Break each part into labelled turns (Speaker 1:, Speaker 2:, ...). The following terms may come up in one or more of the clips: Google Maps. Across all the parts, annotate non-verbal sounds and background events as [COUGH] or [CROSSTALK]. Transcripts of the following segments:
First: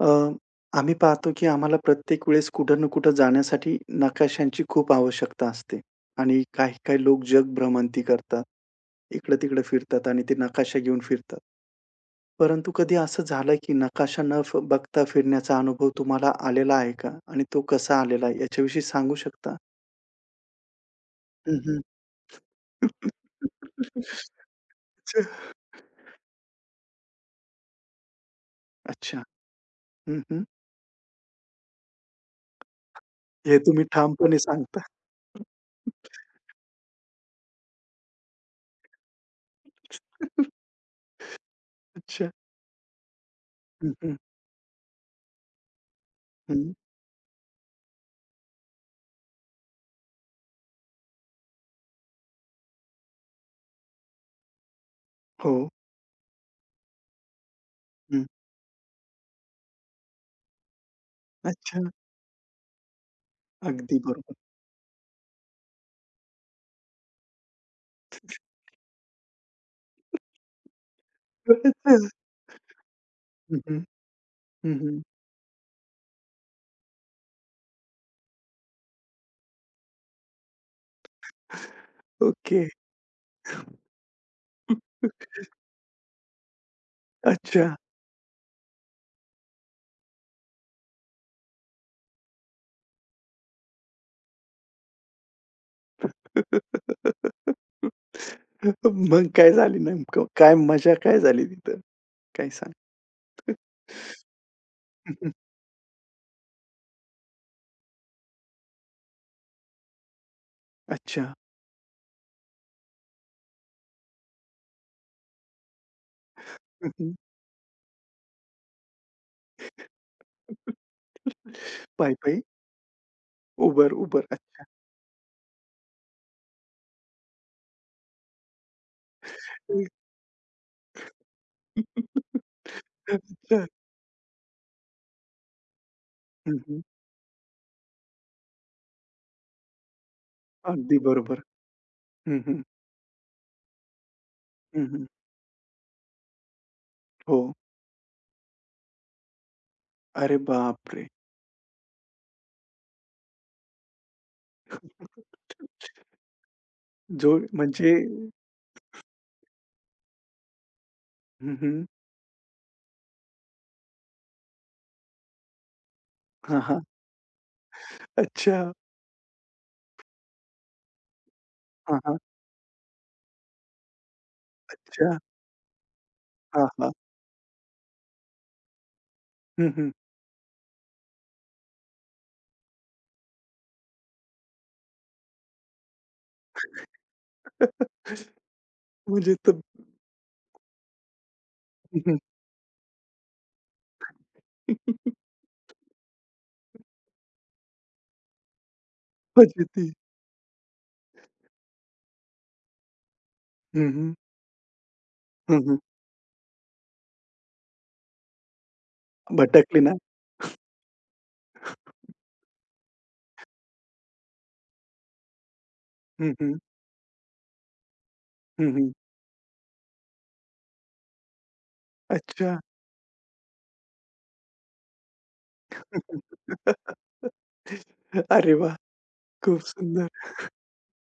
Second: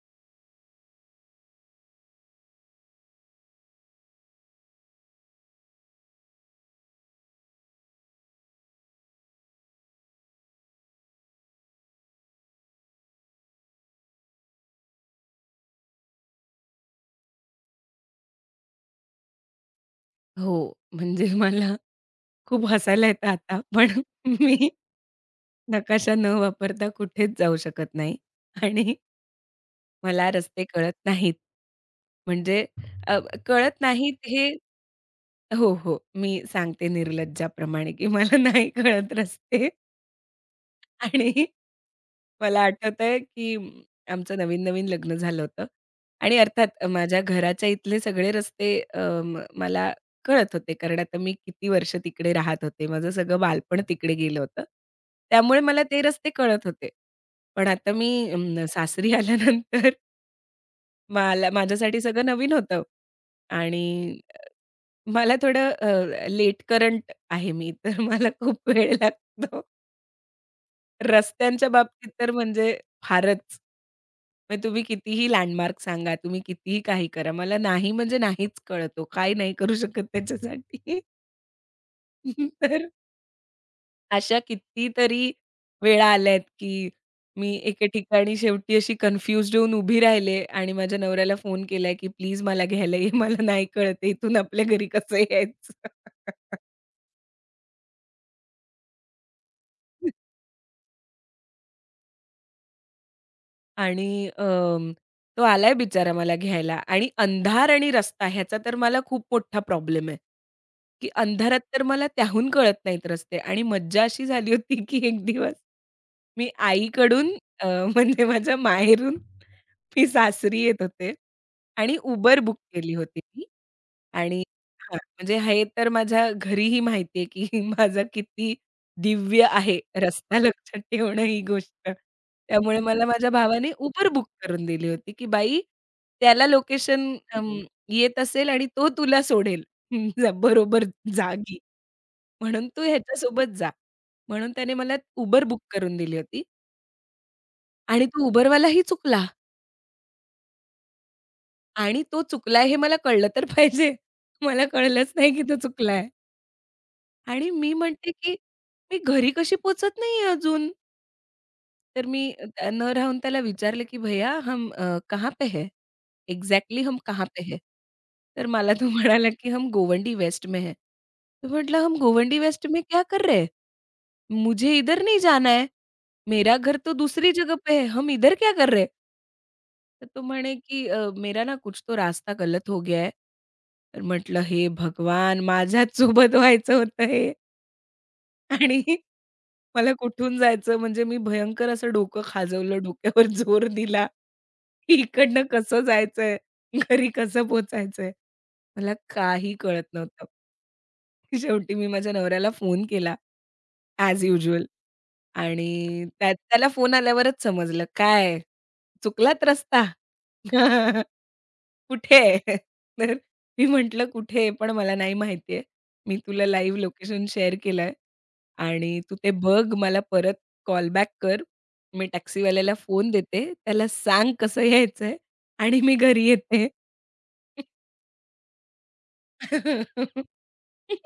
Speaker 1: अ, आम्ही पाहतो की आम्हाला प्रत्येक वेळेस कुठं ना कुठं जाण्यासाठी नकाशांची खूप आवश्यकता असते आणि काही काही लोक जग भ्रमंती करतात. इकडं-तिकडं फिरतात आणि ते नकाशा घेऊन फिरतात. परंतु कधी असं झालं की नकाशा न बघता फिरण्याचा अनुभव तुम्हाला आलेला आहे का? आणि तो कसा आलेला आहे याच्याविषयी सांगू शकता?
Speaker 2: हो, म्हणजे मला
Speaker 1: हं.
Speaker 2: खूप हसायला येतं आता, पण मी
Speaker 1: अच्छा. [LAUGHS]
Speaker 2: नकाशा न वापरता कुठेच जाऊ शकत नाही आणि
Speaker 1: अच्छा.
Speaker 2: मला रस्ते कळत नाहीत. म्हणजे अ,
Speaker 1: हे
Speaker 2: कळत
Speaker 1: तुम्ही
Speaker 2: नाहीत
Speaker 1: ठामपणे
Speaker 2: हे
Speaker 1: सांगता.
Speaker 2: हो, हो. मी
Speaker 1: [LAUGHS]
Speaker 2: सांगते निर्लज्जाप्रमाणे, की मला नाही कळत रस्ते. आणि
Speaker 1: अच्छा.
Speaker 2: मला आठवतंय की
Speaker 1: हं. हं.
Speaker 2: आमचं नवीन-नवीन लग्न झालं होतं आणि अर्थात माझ्या घराच्या इथले सगळे रस्ते अ, म मला कळत होते. कारण आता मी किती वर्ष तिकडे राहत होते. माझं सगळं बालपण तिकडे गेलं होतं.
Speaker 1: हो.
Speaker 2: त्यामुळे मला ते रस्ते कळत होते. पण आता मी सासरी [LAUGHS] आल्यानंतर मला
Speaker 1: अच्छा.
Speaker 2: माझ्यासाठी सगळं नवीन होतं. आणि
Speaker 1: अगदी बरोबर.
Speaker 2: मला थोडं लेट करंट आहे मी. तर [LAUGHS] मला खूप वेळ लागतो. रस्त्यांच्या बाबतीत तर म्हणजे
Speaker 1: हं,
Speaker 2: फारच.
Speaker 1: हं.
Speaker 2: मग
Speaker 1: हं,
Speaker 2: तुम्ही
Speaker 1: हं.
Speaker 2: कितीही लँडमार्क सांगा, तुम्ही कितीही काही करा. मला नाही म्हणजे नाहीच कळतो. काही नाही करू शकत त्याच्यासाठी. [LAUGHS]
Speaker 1: ओके.
Speaker 2: तर अशा कितीतरी वेळा आल्यात, की मी
Speaker 1: अच्छा.
Speaker 2: एके ठिकाणी शेवटी अशी कन्फ्यूज्ड होऊन उभी राहिले आणि माझ्या नवऱ्याला फोन केलाय, की "प्लीज मला घ्यायला ये. [LAUGHS] मला नाही कळत आहे इथून आपल्या घरी कसं यायचं?" [LAUGHS]
Speaker 1: मग काय झाली नेमकं? काय मजा काय झाली तिथं? काय सांग?
Speaker 2: आणि
Speaker 1: हं, हं.
Speaker 2: तो आलाय बिचारा मला घ्यायला. आणि अंधार आणि रस्ता ह्याचा तर मला खूप मोठा प्रॉब्लेम आहे, की
Speaker 1: अच्छा.
Speaker 2: अंधारात तर मला त्याहून कळत नाहीत रस्ते. आणि मज्जा अशी झाली होती, की एक दिवस मी
Speaker 1: हं, हं.
Speaker 2: आईकडून अ, म्हणजे माझ्या माहेरून मी सासरी येत होते आणि Uber
Speaker 1: पायी-पायी.
Speaker 2: बुक केली होती मी.
Speaker 1: उबर-उबर.
Speaker 2: आणि
Speaker 1: अच्छा.
Speaker 2: हां, म्हणजे हे तर माझ्या घरीही माहिती, की [LAUGHS] माझा किती दिव्य आहे रस्ता [LAUGHS] लक्षात ठेवणं ही गोष्ट. त्यामुळे मला माझ्या
Speaker 1: अच्छा.
Speaker 2: भावाने उबर बुक करून दिली होती, की "बाई त्याला
Speaker 1: हं, हं.
Speaker 2: लोकेशन येत असेल आणि तो तुला सोडेल [LAUGHS] हं, बरोबर
Speaker 1: अगदी बरोबर.
Speaker 2: जागी.
Speaker 1: हं, हं.
Speaker 2: म्हणून तू ह्याच्यासोबत जा." म्हणून त्याने
Speaker 1: हं,
Speaker 2: मला
Speaker 1: हं.
Speaker 2: उबर बुक करून दिली होती
Speaker 1: हो.
Speaker 2: आणि तो Uberवालाही चुकला.
Speaker 1: अरे बापरे!
Speaker 2: आणि तो चुकलाय हे मला कळलं तर पाहिजे. मला कळलंच नाही, की तो चुकलाय.
Speaker 1: जो
Speaker 2: आणि मी
Speaker 1: म्हणजे.
Speaker 2: म्हणते, की "मी घरी कशी पोहचत नाहीये अजून?"
Speaker 1: हं, हं.
Speaker 2: तर मी न राहून त्याला विचारलं, की "भैया हम कहाँ पे है?
Speaker 1: हां, हां.
Speaker 2: एक्झॅक्टली हम कहाँ पे है?" तर
Speaker 1: अच्छा.
Speaker 2: मला तो म्हणाला, की "हम गोवंडी वेस्ट में है." तो म्हटला,
Speaker 1: हां,
Speaker 2: "हम
Speaker 1: हां.
Speaker 2: गोवंडी वेस्ट में क्या कर रहे हैं? मुझे इधर
Speaker 1: अच्छा.
Speaker 2: नहीं जाना है, मेरा
Speaker 1: हां,
Speaker 2: घर
Speaker 1: हां.
Speaker 2: तो दूसरी जगह पे है, हम इधर क्या कर रहे हैं?"
Speaker 1: हं, हं.
Speaker 2: तर तो म्हणे, की मेरा ना कुछ तो रास्ता गलत हो गया है." तर म्हटलं, "हे भगवान! माझ्याच सोबत व्हायचं होतं हे."
Speaker 1: [LAUGHS]
Speaker 2: आणि
Speaker 1: म्हणजे तर.
Speaker 2: मला कुठून जायचं, म्हणजे मी भयंकर असं
Speaker 1: हं, हं.
Speaker 2: डोकं खाजवलं, डोक्यावर जोर दिला, की
Speaker 1: [LAUGHS]
Speaker 2: इकडनं कसं जायचंय, घरी कसं पोहोचायचंय? मला काही कळत
Speaker 1: फजिती.
Speaker 2: नव्हतं. शेवटी मी माझ्या नवऱ्याला फोन केला
Speaker 1: हं, हं.
Speaker 2: As usual.
Speaker 1: हं, हं.
Speaker 2: आणि त्याला फोन आल्यावरच समजलं, "काय चुकलात
Speaker 1: भटकली
Speaker 2: रस्ता?"
Speaker 1: ना?
Speaker 2: [LAUGHS] कुठे आहे? [LAUGHS] तर मी म्हटलं, "कुठे आहे? पण मला नाही माहिती. मी
Speaker 1: हं,
Speaker 2: तुला
Speaker 1: हं.
Speaker 2: लाईव्ह लोकेशन शेअर केलंय
Speaker 1: हं, हं.
Speaker 2: आणि तू ते बघ. मला परत कॉल बॅक कर. मी
Speaker 1: अच्छा.
Speaker 2: टॅक्सीवाल्याला फोन देते. त्याला सांग कसं यायचंय आणि मी घरी येते."
Speaker 1: [LAUGHS] अरे वाह! खूप सुंदर.
Speaker 2: [LAUGHS]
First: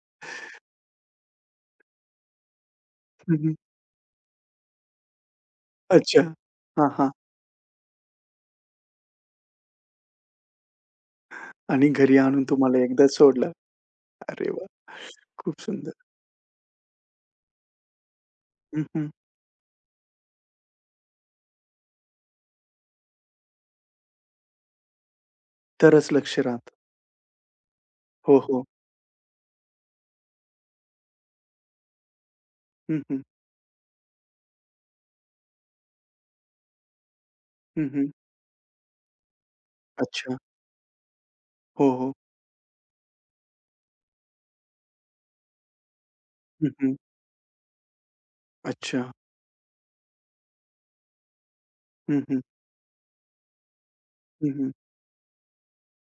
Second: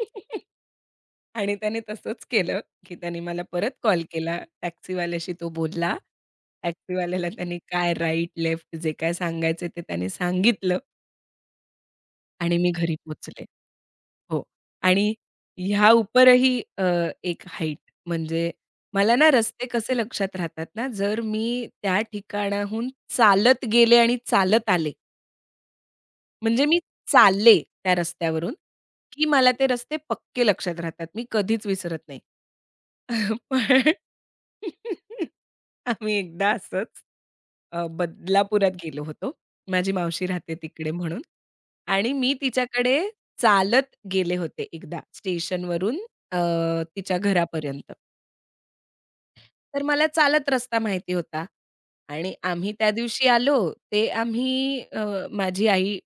Speaker 2: आणि त्याने तसंच केलं, की त्याने
Speaker 1: हं,
Speaker 2: मला
Speaker 1: हं.
Speaker 2: परत कॉल केला. टॅक्सीवाल्याशी तो बोलला.
Speaker 1: अच्छा. हां, हां.
Speaker 2: टॅक्सीवाल्याला त्याने काय राइट, लेफ्ट जे काय सांगायचं ते त्याने सांगितलं.
Speaker 1: आणि घरी आणून
Speaker 2: आणि मी
Speaker 1: तुम्हाला
Speaker 2: घरी
Speaker 1: एकदा
Speaker 2: पोहोचले.
Speaker 1: सोडलं.
Speaker 2: हो.
Speaker 1: अरे वाह!
Speaker 2: आणि
Speaker 1: खूप सुंदर.
Speaker 2: ह्या उपरही एक हाईट म्हणजे,
Speaker 1: हं, हं.
Speaker 2: मला ना रस्ते कसे लक्षात राहतात ना, जर मी त्या ठिकाणाहून चालत गेले आणि चालत आले.
Speaker 1: तरच लक्ष
Speaker 2: म्हणजे
Speaker 1: राहतं.
Speaker 2: मी चालले त्या
Speaker 1: हो,
Speaker 2: रस्त्यावरून,
Speaker 1: हो.
Speaker 2: की मला ते रस्ते पक्के लक्षात राहतात. मी कधीच विसरत नाही.
Speaker 1: हं, हं.
Speaker 2: [LAUGHS] पण [LAUGHS] आम्ही एकदा असंच
Speaker 1: हं, हं.
Speaker 2: बदलापुरात गेलो होतो. माझी मावशी
Speaker 1: अच्छा.
Speaker 2: राहते तिकडे म्हणून.
Speaker 1: हो, हो.
Speaker 2: आणि मी तिच्याकडे चालत गेले होते एकदा स्टेशनवरून अ,
Speaker 1: हं, हं.
Speaker 2: तिच्या घरापर्यंत.
Speaker 1: अच्छा.
Speaker 2: तर मला चालत रस्ता माहिती होता.
Speaker 1: हं,
Speaker 2: आणि
Speaker 1: हं.
Speaker 2: आम्ही त्या दिवशी आलो, ते
Speaker 1: हं, हं.
Speaker 2: आम्ही माझी आई,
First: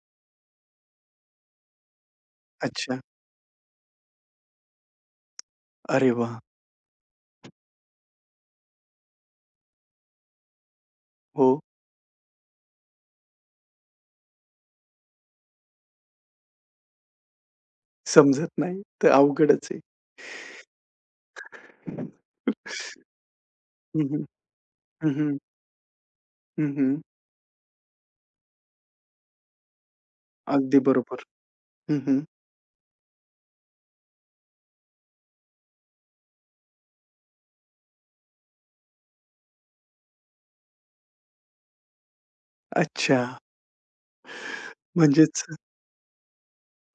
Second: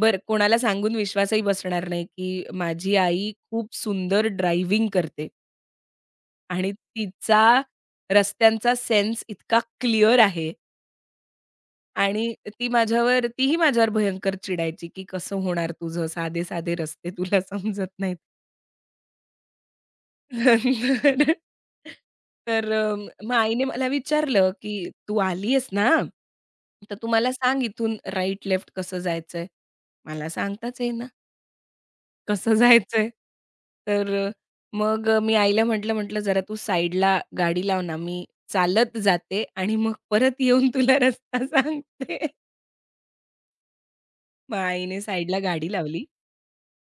Speaker 2: बर कोणाला सांगून विश्वासही बसणार नाही, की माझी
Speaker 1: अच्छा.
Speaker 2: आई खूप सुंदर ड्रायव्हिंग करते
Speaker 1: अरे वाह!
Speaker 2: आणि तिचा रस्त्यांचा सेन्स इतका क्लिअर आहे.
Speaker 1: हो.
Speaker 2: आणि ती माझ्यावर तीही माझ्यावर भयंकर चिडायची, की "कसं होणार तुझं? साधे-साधे रस्ते तुला समजत नाहीत."
Speaker 1: समजत नाही, तर अवघडच आहे.
Speaker 2: [LAUGHS] तर तर अ, मग आईने मला
Speaker 1: हं, हं.
Speaker 2: विचारलं, की
Speaker 1: हं,
Speaker 2: "तू
Speaker 1: हं.
Speaker 2: आली आहेस ना?
Speaker 1: हं, हं.
Speaker 2: तर तू मला सांग इथून राइट, लेफ्ट कसं जायचंय?" मला
Speaker 1: अगदी
Speaker 2: सांगताच येईना,
Speaker 1: बरोबर. हं, हं.
Speaker 2: कसं जायचंय? तर मग मी आईला म्हटलं, "जरा तू साइडला गाडी लाव ना, मी चालत जाते आणि मग परत येऊन तुला रस्ता सांगते."
Speaker 1: अच्छा.
Speaker 2: मग आईने साइडला
Speaker 1: म्हणजेच
Speaker 2: गाडी लावली.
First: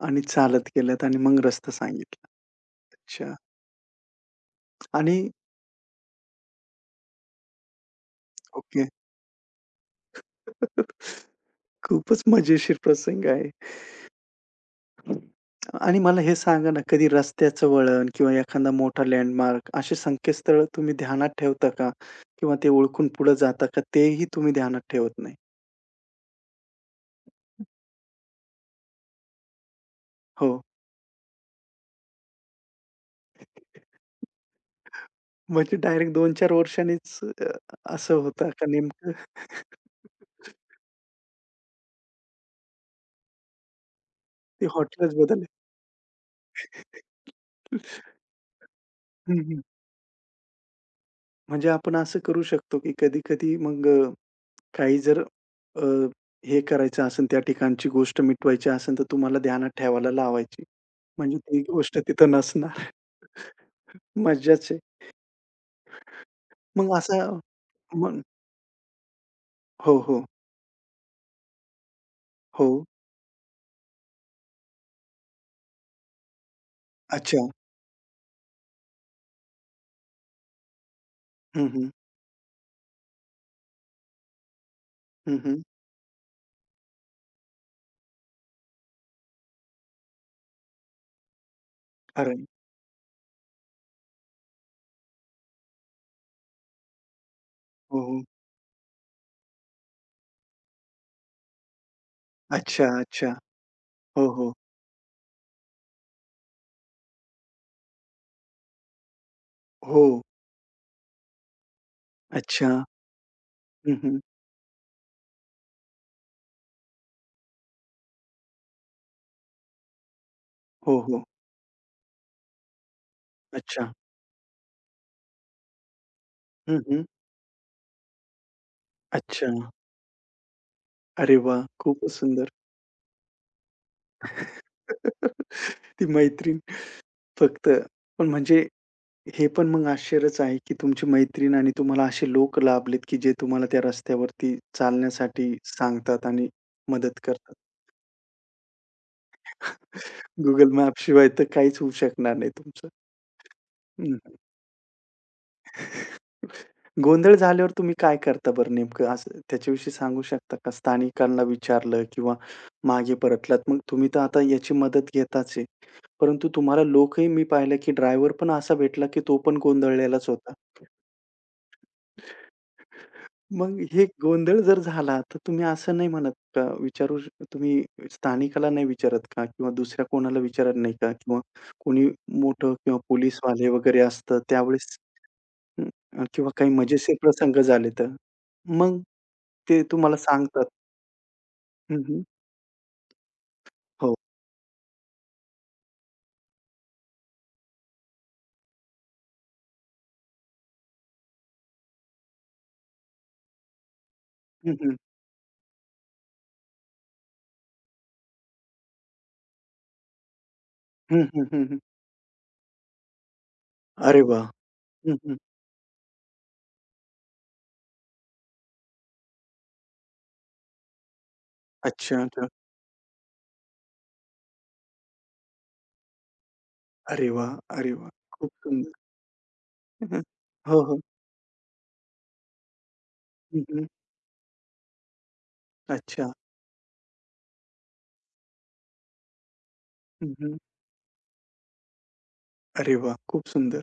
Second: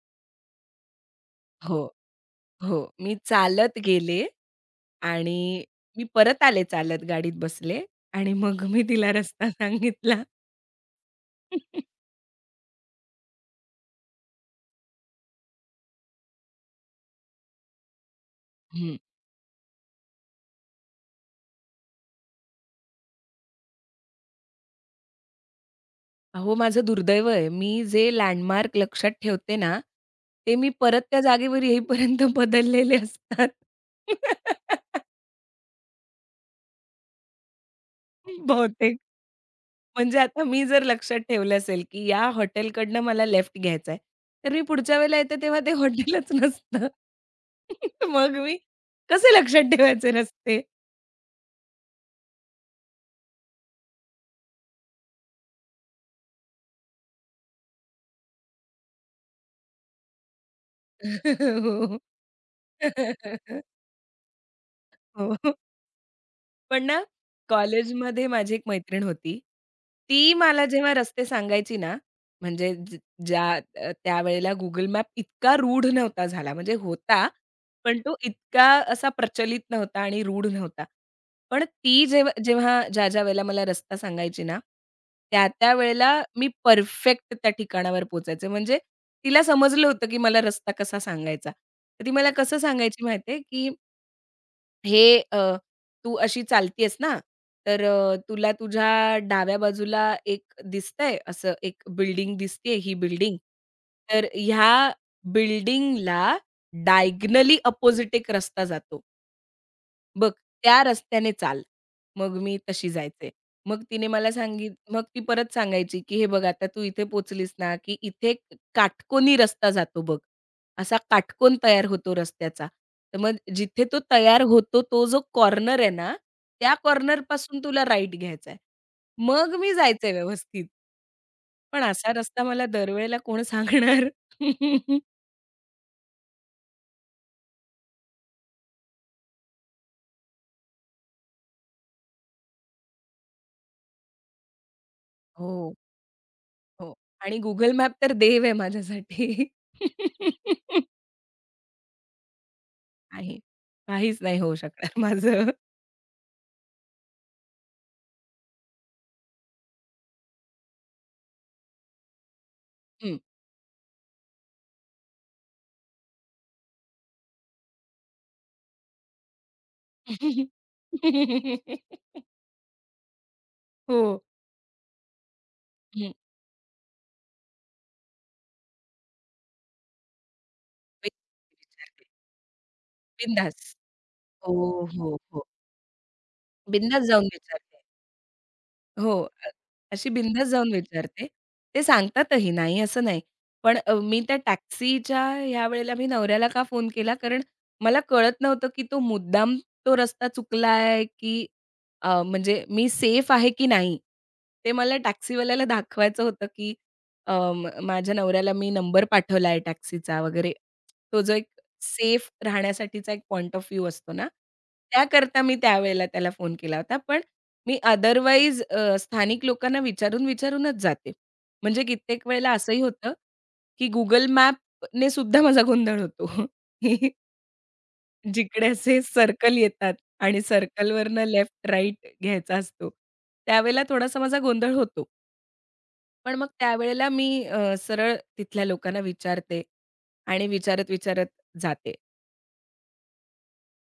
Speaker 1: आणि चालत गेल्यात आणि मग रस्ता
Speaker 2: हो,
Speaker 1: सांगितला.
Speaker 2: हो. मी
Speaker 1: अच्छा.
Speaker 2: चालत गेले
Speaker 1: आणि
Speaker 2: आणि मी परत आले, चालत गाडीत बसले आणि मग
Speaker 1: ओके.
Speaker 2: मी तिला रस्ता सांगितला.
Speaker 1: [LAUGHS]
Speaker 2: [LAUGHS]
Speaker 1: खूपच मजेशीर प्रसंग आहे. आणि मला हे सांगा ना, कधी रस्त्याचं वळण किंवा एखादा
Speaker 2: हं.
Speaker 1: मोठा लँडमार्क असे संकेतस्थळ तुम्ही ध्यानात ठेवता का? किंवा ते ओळखून पुढे जाता का? तेही तुम्ही ध्यानात ठेवत नाही?
Speaker 2: अहो, माझं दुर्दैव आहे. मी जे लँडमार्क लक्षात ठेवते ना,
Speaker 1: हो.
Speaker 2: ते मी परत त्या जागेवर येईपर्यंत बदललेले असतात. [LAUGHS]
Speaker 1: म्हणजे डायरेक्ट 2-4 वर्षांनीच असं होतं का
Speaker 2: बहुतेक.
Speaker 1: नेमकं?
Speaker 2: म्हणजे आता मी
Speaker 1: [LAUGHS]
Speaker 2: जर लक्षात ठेवलं असेल, की या हॉटेलकडनं मला लेफ्ट घ्यायचा आहे, तर मी
Speaker 1: ते
Speaker 2: पुढच्या
Speaker 1: हॉटेलच
Speaker 2: वेळेला येते
Speaker 1: बदलले.
Speaker 2: तेव्हा ते हॉटेलच नसतं. [LAUGHS] मग मी कसे
Speaker 1: हं, हं.
Speaker 2: लक्षात ठेवायचे रस्ते?
Speaker 1: म्हणजे आपण असं करू शकतो, की कधी-कधी मग काही जर अ, हे करायचं असेल, त्या ठिकाणची गोष्ट मिटवायची असेल, तर तुम्हाला ध्यानात ठेवायला लावायची. म्हणजे ती गोष्ट
Speaker 2: [LAUGHS] हो.
Speaker 1: तिथं नसणार. [LAUGHS]
Speaker 2: [LAUGHS]
Speaker 1: मज्जाच आहे.
Speaker 2: हो. पण
Speaker 1: मग
Speaker 2: ना,
Speaker 1: असा मग.
Speaker 2: कॉलेजमध्ये माझी एक मैत्रीण होती.
Speaker 1: हो, हो,
Speaker 2: ती मला जेव्हा रस्ते सांगायची ना,
Speaker 1: हो.
Speaker 2: म्हणजे ज ज्या त्यावेळेला Google मॅप इतका रूढ नव्हता झाला. म्हणजे होता,
Speaker 1: अच्छा.
Speaker 2: पण तो इतका असा प्रचलित नव्हता आणि रूढ नव्हता. पण
Speaker 1: हं, हं.
Speaker 2: ती जेव्हा जेव्हा ज्या-ज्या वेळेला मला रस्ता सांगायची ना,
Speaker 1: हं, हं.
Speaker 2: त्या-त्या वेळेला मी परफेक्ट त्या ठिकाणावर पोहोचायचे. म्हणजे तिला समजलं होतं, की मला रस्ता कसा सांगायचा. तर ती मला
Speaker 1: अरे.
Speaker 2: कसं सांगायची माहिती की हे तू अशी चालतीयेस ना, तर
Speaker 1: हो,
Speaker 2: अ,
Speaker 1: हो.
Speaker 2: तुला तुझ्या डाव्या बाजूला एक दिसतंय असं एक बिल्डिंग दिसतीये
Speaker 1: अच्छा,
Speaker 2: ही
Speaker 1: अच्छा.
Speaker 2: बिल्डिंग. तर
Speaker 1: हो, हो.
Speaker 2: ह्या बिल्डिंगला डायगोनली अपोझिट एक रस्ता जातो.
Speaker 1: हो.
Speaker 2: बघ, त्या रस्त्याने चाल. मग मी
Speaker 1: अच्छा.
Speaker 2: तशी जायचे. मग
Speaker 1: हं,
Speaker 2: तिने
Speaker 1: हं.
Speaker 2: मला सांगित मग ती परत सांगायची, की "हे बघ आता तू इथे पोहोचलीस ना, की इथे एक काटकोनी रस्ता जातो बघ. असा
Speaker 1: हो, हो.
Speaker 2: काटकोन तयार होतो रस्त्याचा. तर मग जिथे
Speaker 1: अच्छा.
Speaker 2: तो तयार होतो तो जो कॉर्नर आहे ना, त्या
Speaker 1: हं, हं.
Speaker 2: कॉर्नरपासून तुला राइट घ्यायचा आहे."
Speaker 1: अच्छा.
Speaker 2: मग मी जायचे व्यवस्थित.
Speaker 1: अरे वाह!
Speaker 2: पण
Speaker 1: खूपच
Speaker 2: असा रस्ता
Speaker 1: सुंदर.
Speaker 2: मला दरवेळेला कोण सांगणार? [LAUGHS]
Speaker 1: [LAUGHS] ती मैत्रीण फक्त पण म्हणजे हे पण मग आश्चर्यच आहे, की तुमची मैत्रीण आणि तुम्हाला असे लोक लाभलेत, की जे तुम्हाला त्या रस्त्यावरती चालण्यासाठी
Speaker 2: हो,
Speaker 1: सांगतात आणि
Speaker 2: हो.
Speaker 1: मदत
Speaker 2: आणि
Speaker 1: करतात.
Speaker 2: Google Map तर देव आहे माझ्यासाठी.
Speaker 1: Google Maps
Speaker 2: [LAUGHS]
Speaker 1: शिवाय तर काहीच होऊ शकणार नाही तुमचं.
Speaker 2: आहे. काहीच
Speaker 1: हं.
Speaker 2: नाही होऊ शकणार माझं.
Speaker 1: गोंधळ झाल्यावर तुम्ही काय करता बरं नेमकं असं त्याच्याविषयी सांगू शकता का? स्थानिकांना विचारलं किंवा मागे
Speaker 2: हं.
Speaker 1: परतलात. मग तुम्ही तर आता याची मदत घेताच आहे. परंतु तुम्हाला लोकही मी पाहिलं, की ड्रायव्हर पण असा भेटला, की तो पण गोंधळलेलाच होता.
Speaker 2: [LAUGHS]
Speaker 1: मग
Speaker 2: हो.
Speaker 1: हे गोंधळ जर झाला, तर तुम्ही असं नाही
Speaker 2: हं.
Speaker 1: म्हणत का? तुम्ही स्थानिकाला नाही विचारत का? किंवा दुसऱ्या कोणाला विचारत नाही का? किंवा
Speaker 2: विचारते.
Speaker 1: कोणी मोठं किंवा पोलीसवाले
Speaker 2: बिनधास्त.
Speaker 1: वगैरे असतं
Speaker 2: हो,
Speaker 1: त्यावेळेस.
Speaker 2: हो, हो.
Speaker 1: हं, किंवा काही
Speaker 2: बिनधास्त
Speaker 1: मजेशीर
Speaker 2: जाऊन
Speaker 1: प्रसंग
Speaker 2: विचारते.
Speaker 1: झाले तर? मग
Speaker 2: हो.
Speaker 1: ते
Speaker 2: अशी
Speaker 1: तुम्हाला
Speaker 2: बिनधास्त
Speaker 1: सांगतात.
Speaker 2: जाऊन विचारते. ते
Speaker 1: हं, हं.
Speaker 2: सांगतातही, नाही असं नाही. पण
Speaker 1: हो.
Speaker 2: मी त्या टॅक्सीच्या ह्या वेळेला मी नवऱ्याला का फोन केला? कारण मला कळत नव्हतं, की तो मुद्दाम तो रस्ता चुकलाय, की म्हणजे मी सेफ आहे की नाही? ते
Speaker 1: हं, हं.
Speaker 2: मला टॅक्सीवाल्याला दाखवायचं होतं, की अ, म माझ्या नवऱ्याला मी नंबर पाठवला आहे टॅक्सीचा वगैरे. तो
Speaker 1: हं,
Speaker 2: जो एक
Speaker 1: हं, हं, हं.
Speaker 2: सेफ राहण्यासाठीचा एक पॉइंट ऑफ व्ह्यू असतो
Speaker 1: अरे
Speaker 2: ना,
Speaker 1: वाह! हं, हं.
Speaker 2: त्याकरता मी त्यावेळेला त्याला फोन केला होता. पण मी अदरवाईज स्थानिक लोकांना विचारून-विचारूनच जाते. म्हणजे
Speaker 1: अच्छा,
Speaker 2: कित्येक
Speaker 1: अच्छा.
Speaker 2: वेळेला असंही होतं, की Google मॅपने सुद्धा माझा गोंधळ होतो. [LAUGHS] की
Speaker 1: अरे वाह! अरे वाह! खूप
Speaker 2: जिकडे
Speaker 1: सुंदर.
Speaker 2: असे सर्कल येतात
Speaker 1: हं, हं.
Speaker 2: आणि
Speaker 1: हो, हो.
Speaker 2: सर्कलवरनं लेफ्ट राइट घ्यायचा असतो.
Speaker 1: हं,
Speaker 2: त्यावेळेला
Speaker 1: हं.
Speaker 2: थोडासा माझा गोंधळ होतो.
Speaker 1: अच्छा.
Speaker 2: पण मग त्यावेळेला मी सरळ तिथल्या लोकांना विचारते
Speaker 1: हं,
Speaker 2: आणि
Speaker 1: हं.
Speaker 2: विचारत-विचारत जाते.
Speaker 1: अरे वाह! खूप सुंदर.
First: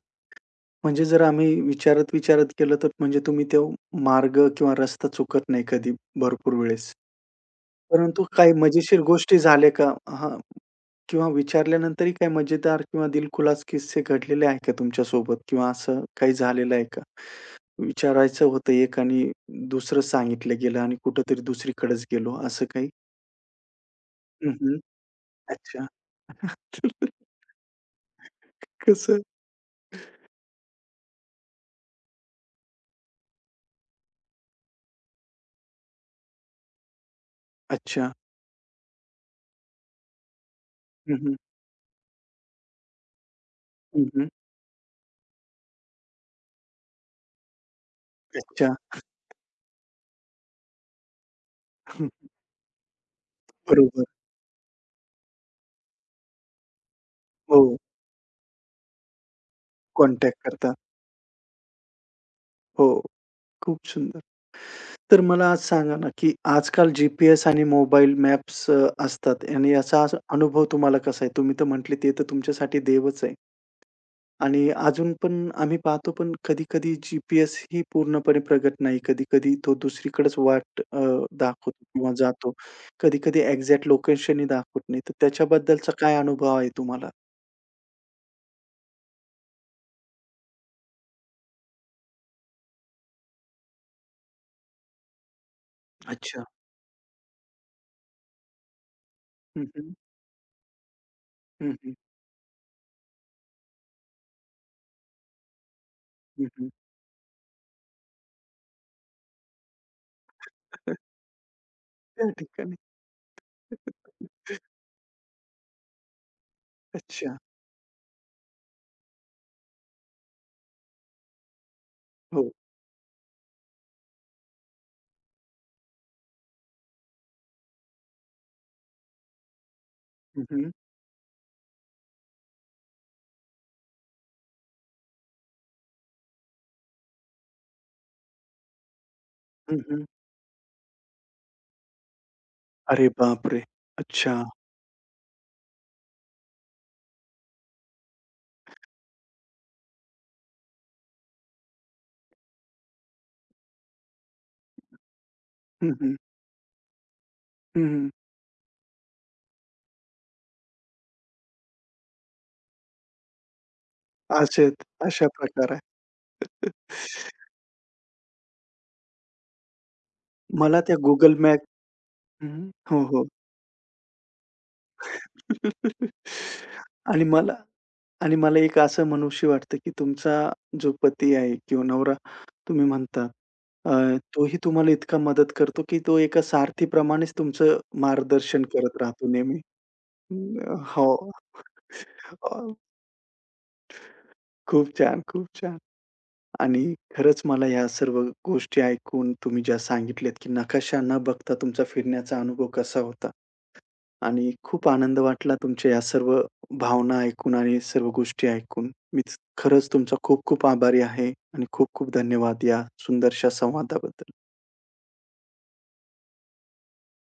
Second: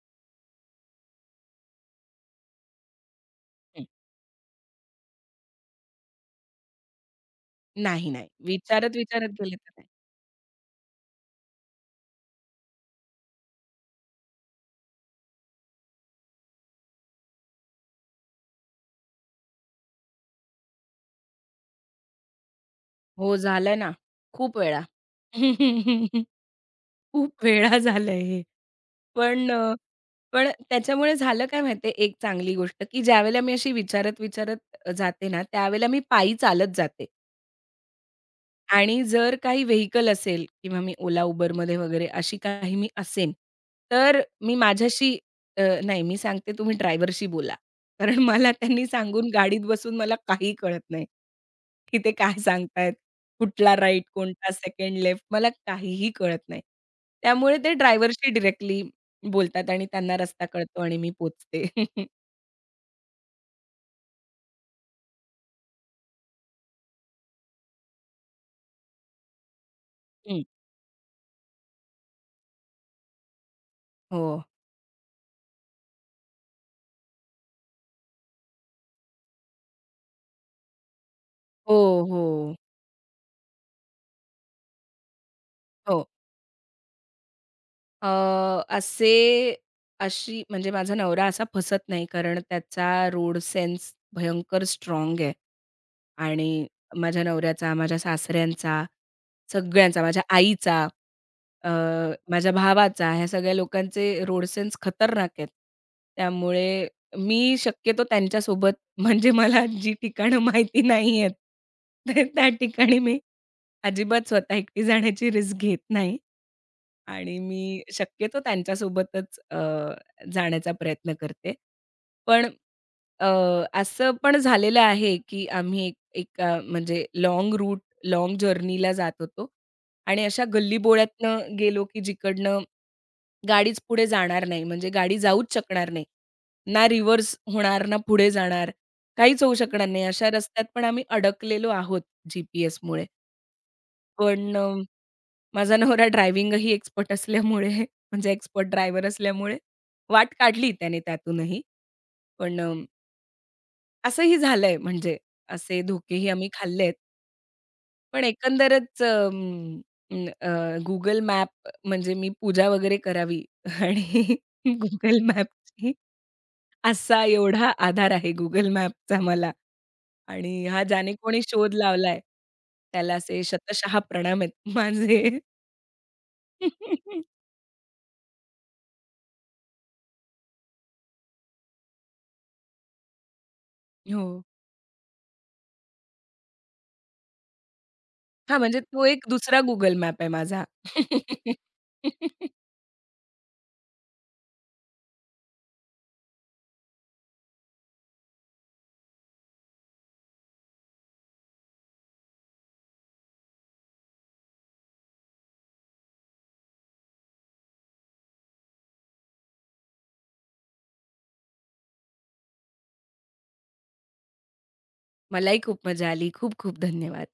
Speaker 1: म्हणजे जर आम्ही विचारत-विचारत केलं तर म्हणजे तुम्ही तो
Speaker 2: हं.
Speaker 1: मार्ग किंवा रस्ता चुकत नाही कधी भरपूर वेळेस.
Speaker 2: नाही,
Speaker 1: परंतु
Speaker 2: नाही.
Speaker 1: काही मजेशीर
Speaker 2: विचारत-विचारत
Speaker 1: गोष्टी
Speaker 2: गेले
Speaker 1: झाल्या
Speaker 2: तर नाही.
Speaker 1: का? हां. किंवा विचारल्यानंतरही काही मजेदार किंवा दिलखुलास किस्से घडलेले आहेत का तुमच्यासोबत? किंवा असं काही झालेलं आहे का? विचारायचं होतं एक आणि दुसरं सांगितलं गेलं आणि कुठेतरी दुसरीकडेच गेलो असं काही?
Speaker 2: हो, झालं ना.
Speaker 1: हं,
Speaker 2: खूप
Speaker 1: हं.
Speaker 2: वेळा.
Speaker 1: अच्छा.
Speaker 2: [LAUGHS]
Speaker 1: [LAUGHS]
Speaker 2: खूप वेळा झालंय हे.
Speaker 1: कसं?
Speaker 2: पण पण त्याच्यामुळे झालं काय माहिती एक चांगली गोष्ट, की ज्यावेळेला मी अशी विचारत-विचारत जाते ना, त्यावेळेला मी पायी चालत जाते.
Speaker 1: अच्छा.
Speaker 2: आणि जर काही व्हेइकल असेल किंवा मी
Speaker 1: हं,
Speaker 2: Ola,
Speaker 1: हं.
Speaker 2: Uberमध्ये वगैरे अशी काही मी असेन,
Speaker 1: हं,
Speaker 2: तर
Speaker 1: हं.
Speaker 2: मी माझ्याशी अ, नाही मी सांगते तुम्ही ड्रायव्हरशी बोला. कारण मला
Speaker 1: अच्छा.
Speaker 2: त्यांनी सांगून गाडीत बसून मला काही कळत नाही, की
Speaker 1: हं,
Speaker 2: ते काय सांगतायत, कुठला राइट,
Speaker 1: बरोबर.
Speaker 2: कोणता सेकंड लेफ्ट मला काहीही कळत नाही. त्यामुळे ते
Speaker 1: हो,
Speaker 2: ड्रायव्हरशी डायरेक्टली बोलतात आणि त्यांना
Speaker 1: कॉन्टॅक्ट
Speaker 2: रस्ता
Speaker 1: करता.
Speaker 2: कळतो आणि मी पोहोचते. [LAUGHS]
Speaker 1: हो, खूप सुंदर. तर मला आज सांगा ना, की आजकाल जी-पी-एस आणि मोबाईल मॅप्स असतात आणि याचा असा
Speaker 2: हं.
Speaker 1: अनुभव तुम्हाला कसा आहे? तुम्ही तर म्हटले ते तर तुमच्यासाठी देवच आहे.
Speaker 2: हो.
Speaker 1: आणि अजून पण आम्ही पाहतो पण कधी-कधी जी-पी-एस ही पूर्णपणे प्रगत नाही. कधी-कधी तो दुसरीकडेच वाट
Speaker 2: हो,
Speaker 1: दाखवतो किंवा जातो.
Speaker 2: हो.
Speaker 1: कधी-कधी एक्झॅक्ट लोकेशनही दाखवत नाही. तर त्याच्याबद्दलचा
Speaker 2: हो.
Speaker 1: काय अनुभव आहे तुम्हाला?
Speaker 2: अ, असे अशी म्हणजे माझा नवरा असा फसत नाही, कारण त्याचा रोड सेन्स भयंकर स्ट्राँग आहे.
Speaker 1: अच्छा.
Speaker 2: आणि माझ्या नवऱ्याचा, माझ्या सासऱ्यांचा,
Speaker 1: हं, हं.
Speaker 2: सगळ्यांचा, माझ्या आईचा, अ,
Speaker 1: हं, हं.
Speaker 2: माझ्या भावाचा, ह्या सगळ्या लोकांचे रोड सेन्स खतरनाक आहेत.
Speaker 1: हं, हं.
Speaker 2: त्यामुळे मी शक्यतो त्यांच्यासोबत [LAUGHS] म्हणजे मला जी ठिकाणं माहिती
Speaker 1: [LAUGHS]
Speaker 2: नाही आहेत,
Speaker 1: त्या
Speaker 2: त्या
Speaker 1: ठिकाणी.
Speaker 2: ठिकाणी मी अजिबात स्वतः एकटी जाण्याची रिस्क घेत नाही.
Speaker 1: अच्छा.
Speaker 2: आणि मी शक्यतो त्यांच्यासोबतच जाण्याचा प्रयत्न करते. पण
Speaker 1: हो.
Speaker 2: अ, असं पण झालेलं आहे, की आम्ही एका म्हणजे लाँग रूट, लाँग जर्नीला जात होतो आणि
Speaker 1: हं,
Speaker 2: अशा
Speaker 1: हं.
Speaker 2: गल्लीबोळ्यातनं गेलो, की जिकडनं गाडीच पुढे जाणार नाही. म्हणजे गाडी जाऊच शकणार नाही. ना रिव्हर्स होणार, ना पुढे जाणार. काहीच होऊ
Speaker 1: हं,
Speaker 2: शकणार नाही.
Speaker 1: हं.
Speaker 2: अशा रस्त्यात पण आम्ही अडकलेलो आहोत जी-पी-एसमुळे.
Speaker 1: अरे बापरे! अच्छा.
Speaker 2: पण माझा नवरा ड्रायव्हिंगही एक्सपर्ट असल्यामुळे [LAUGHS] म्हणजे एक्सपर्ट ड्रायव्हर असल्यामुळे वाट काढली त्याने त्यातूनही. पण असंही झालंय म्हणजे असे
Speaker 1: हं, हं.
Speaker 2: धोकेही आम्ही खाल्लेत.
Speaker 1: हं, हं.
Speaker 2: पण एकंदरच Google मॅप म्हणजे मी पूजा वगैरे करावी [LAUGHS] आणि
Speaker 1: असे आहेत.
Speaker 2: Google
Speaker 1: अशा प्रकार आहे.
Speaker 2: मॅपची असा एवढा आधार आहे Google मॅपचा मला. आणि
Speaker 1: मला
Speaker 2: हा
Speaker 1: त्या
Speaker 2: ज्याने
Speaker 1: Google
Speaker 2: कोणी
Speaker 1: मॅप.
Speaker 2: शोध लावलाय,
Speaker 1: हं. हो,
Speaker 2: त्याला
Speaker 1: हो.
Speaker 2: असे शतशः प्रणाम आहेत माझे.
Speaker 1: आणि
Speaker 2: [LAUGHS]
Speaker 1: मला आणि मला एक असं म्हणूशी वाटतं, की तुमचा जो पती आहे किंवा नवरा तुम्ही म्हणता, अ,
Speaker 2: हो.
Speaker 1: तोही तुम्हाला इतका मदत करतो, की तो एका सारथीप्रमाणेच तुमचं
Speaker 2: हां,
Speaker 1: मार्गदर्शन
Speaker 2: म्हणजे
Speaker 1: करत
Speaker 2: तो एक
Speaker 1: राहतो नेहमी.
Speaker 2: दुसरा Google मॅप आहे माझा.
Speaker 1: हो.
Speaker 2: [LAUGHS]
Speaker 1: अ, खूप छान, खूप छान. आणि खरंच मला ह्या सर्व गोष्टी ऐकून तुम्ही ज्या सांगितल्यात, की नकाशा न बघता तुमचा फिरण्याचा अनुभव कसा होता आणि खूप आनंद वाटला तुमच्या या सर्व भावना ऐकून आणि सर्व गोष्टी ऐकून. मीच खरंच तुमचा खूप खूप आभारी आहे आणि खूप खूप धन्यवाद या सुंदरशा संवादाबद्दल.
Speaker 2: मलाही खूप मजा आली. खूप खूप धन्यवाद.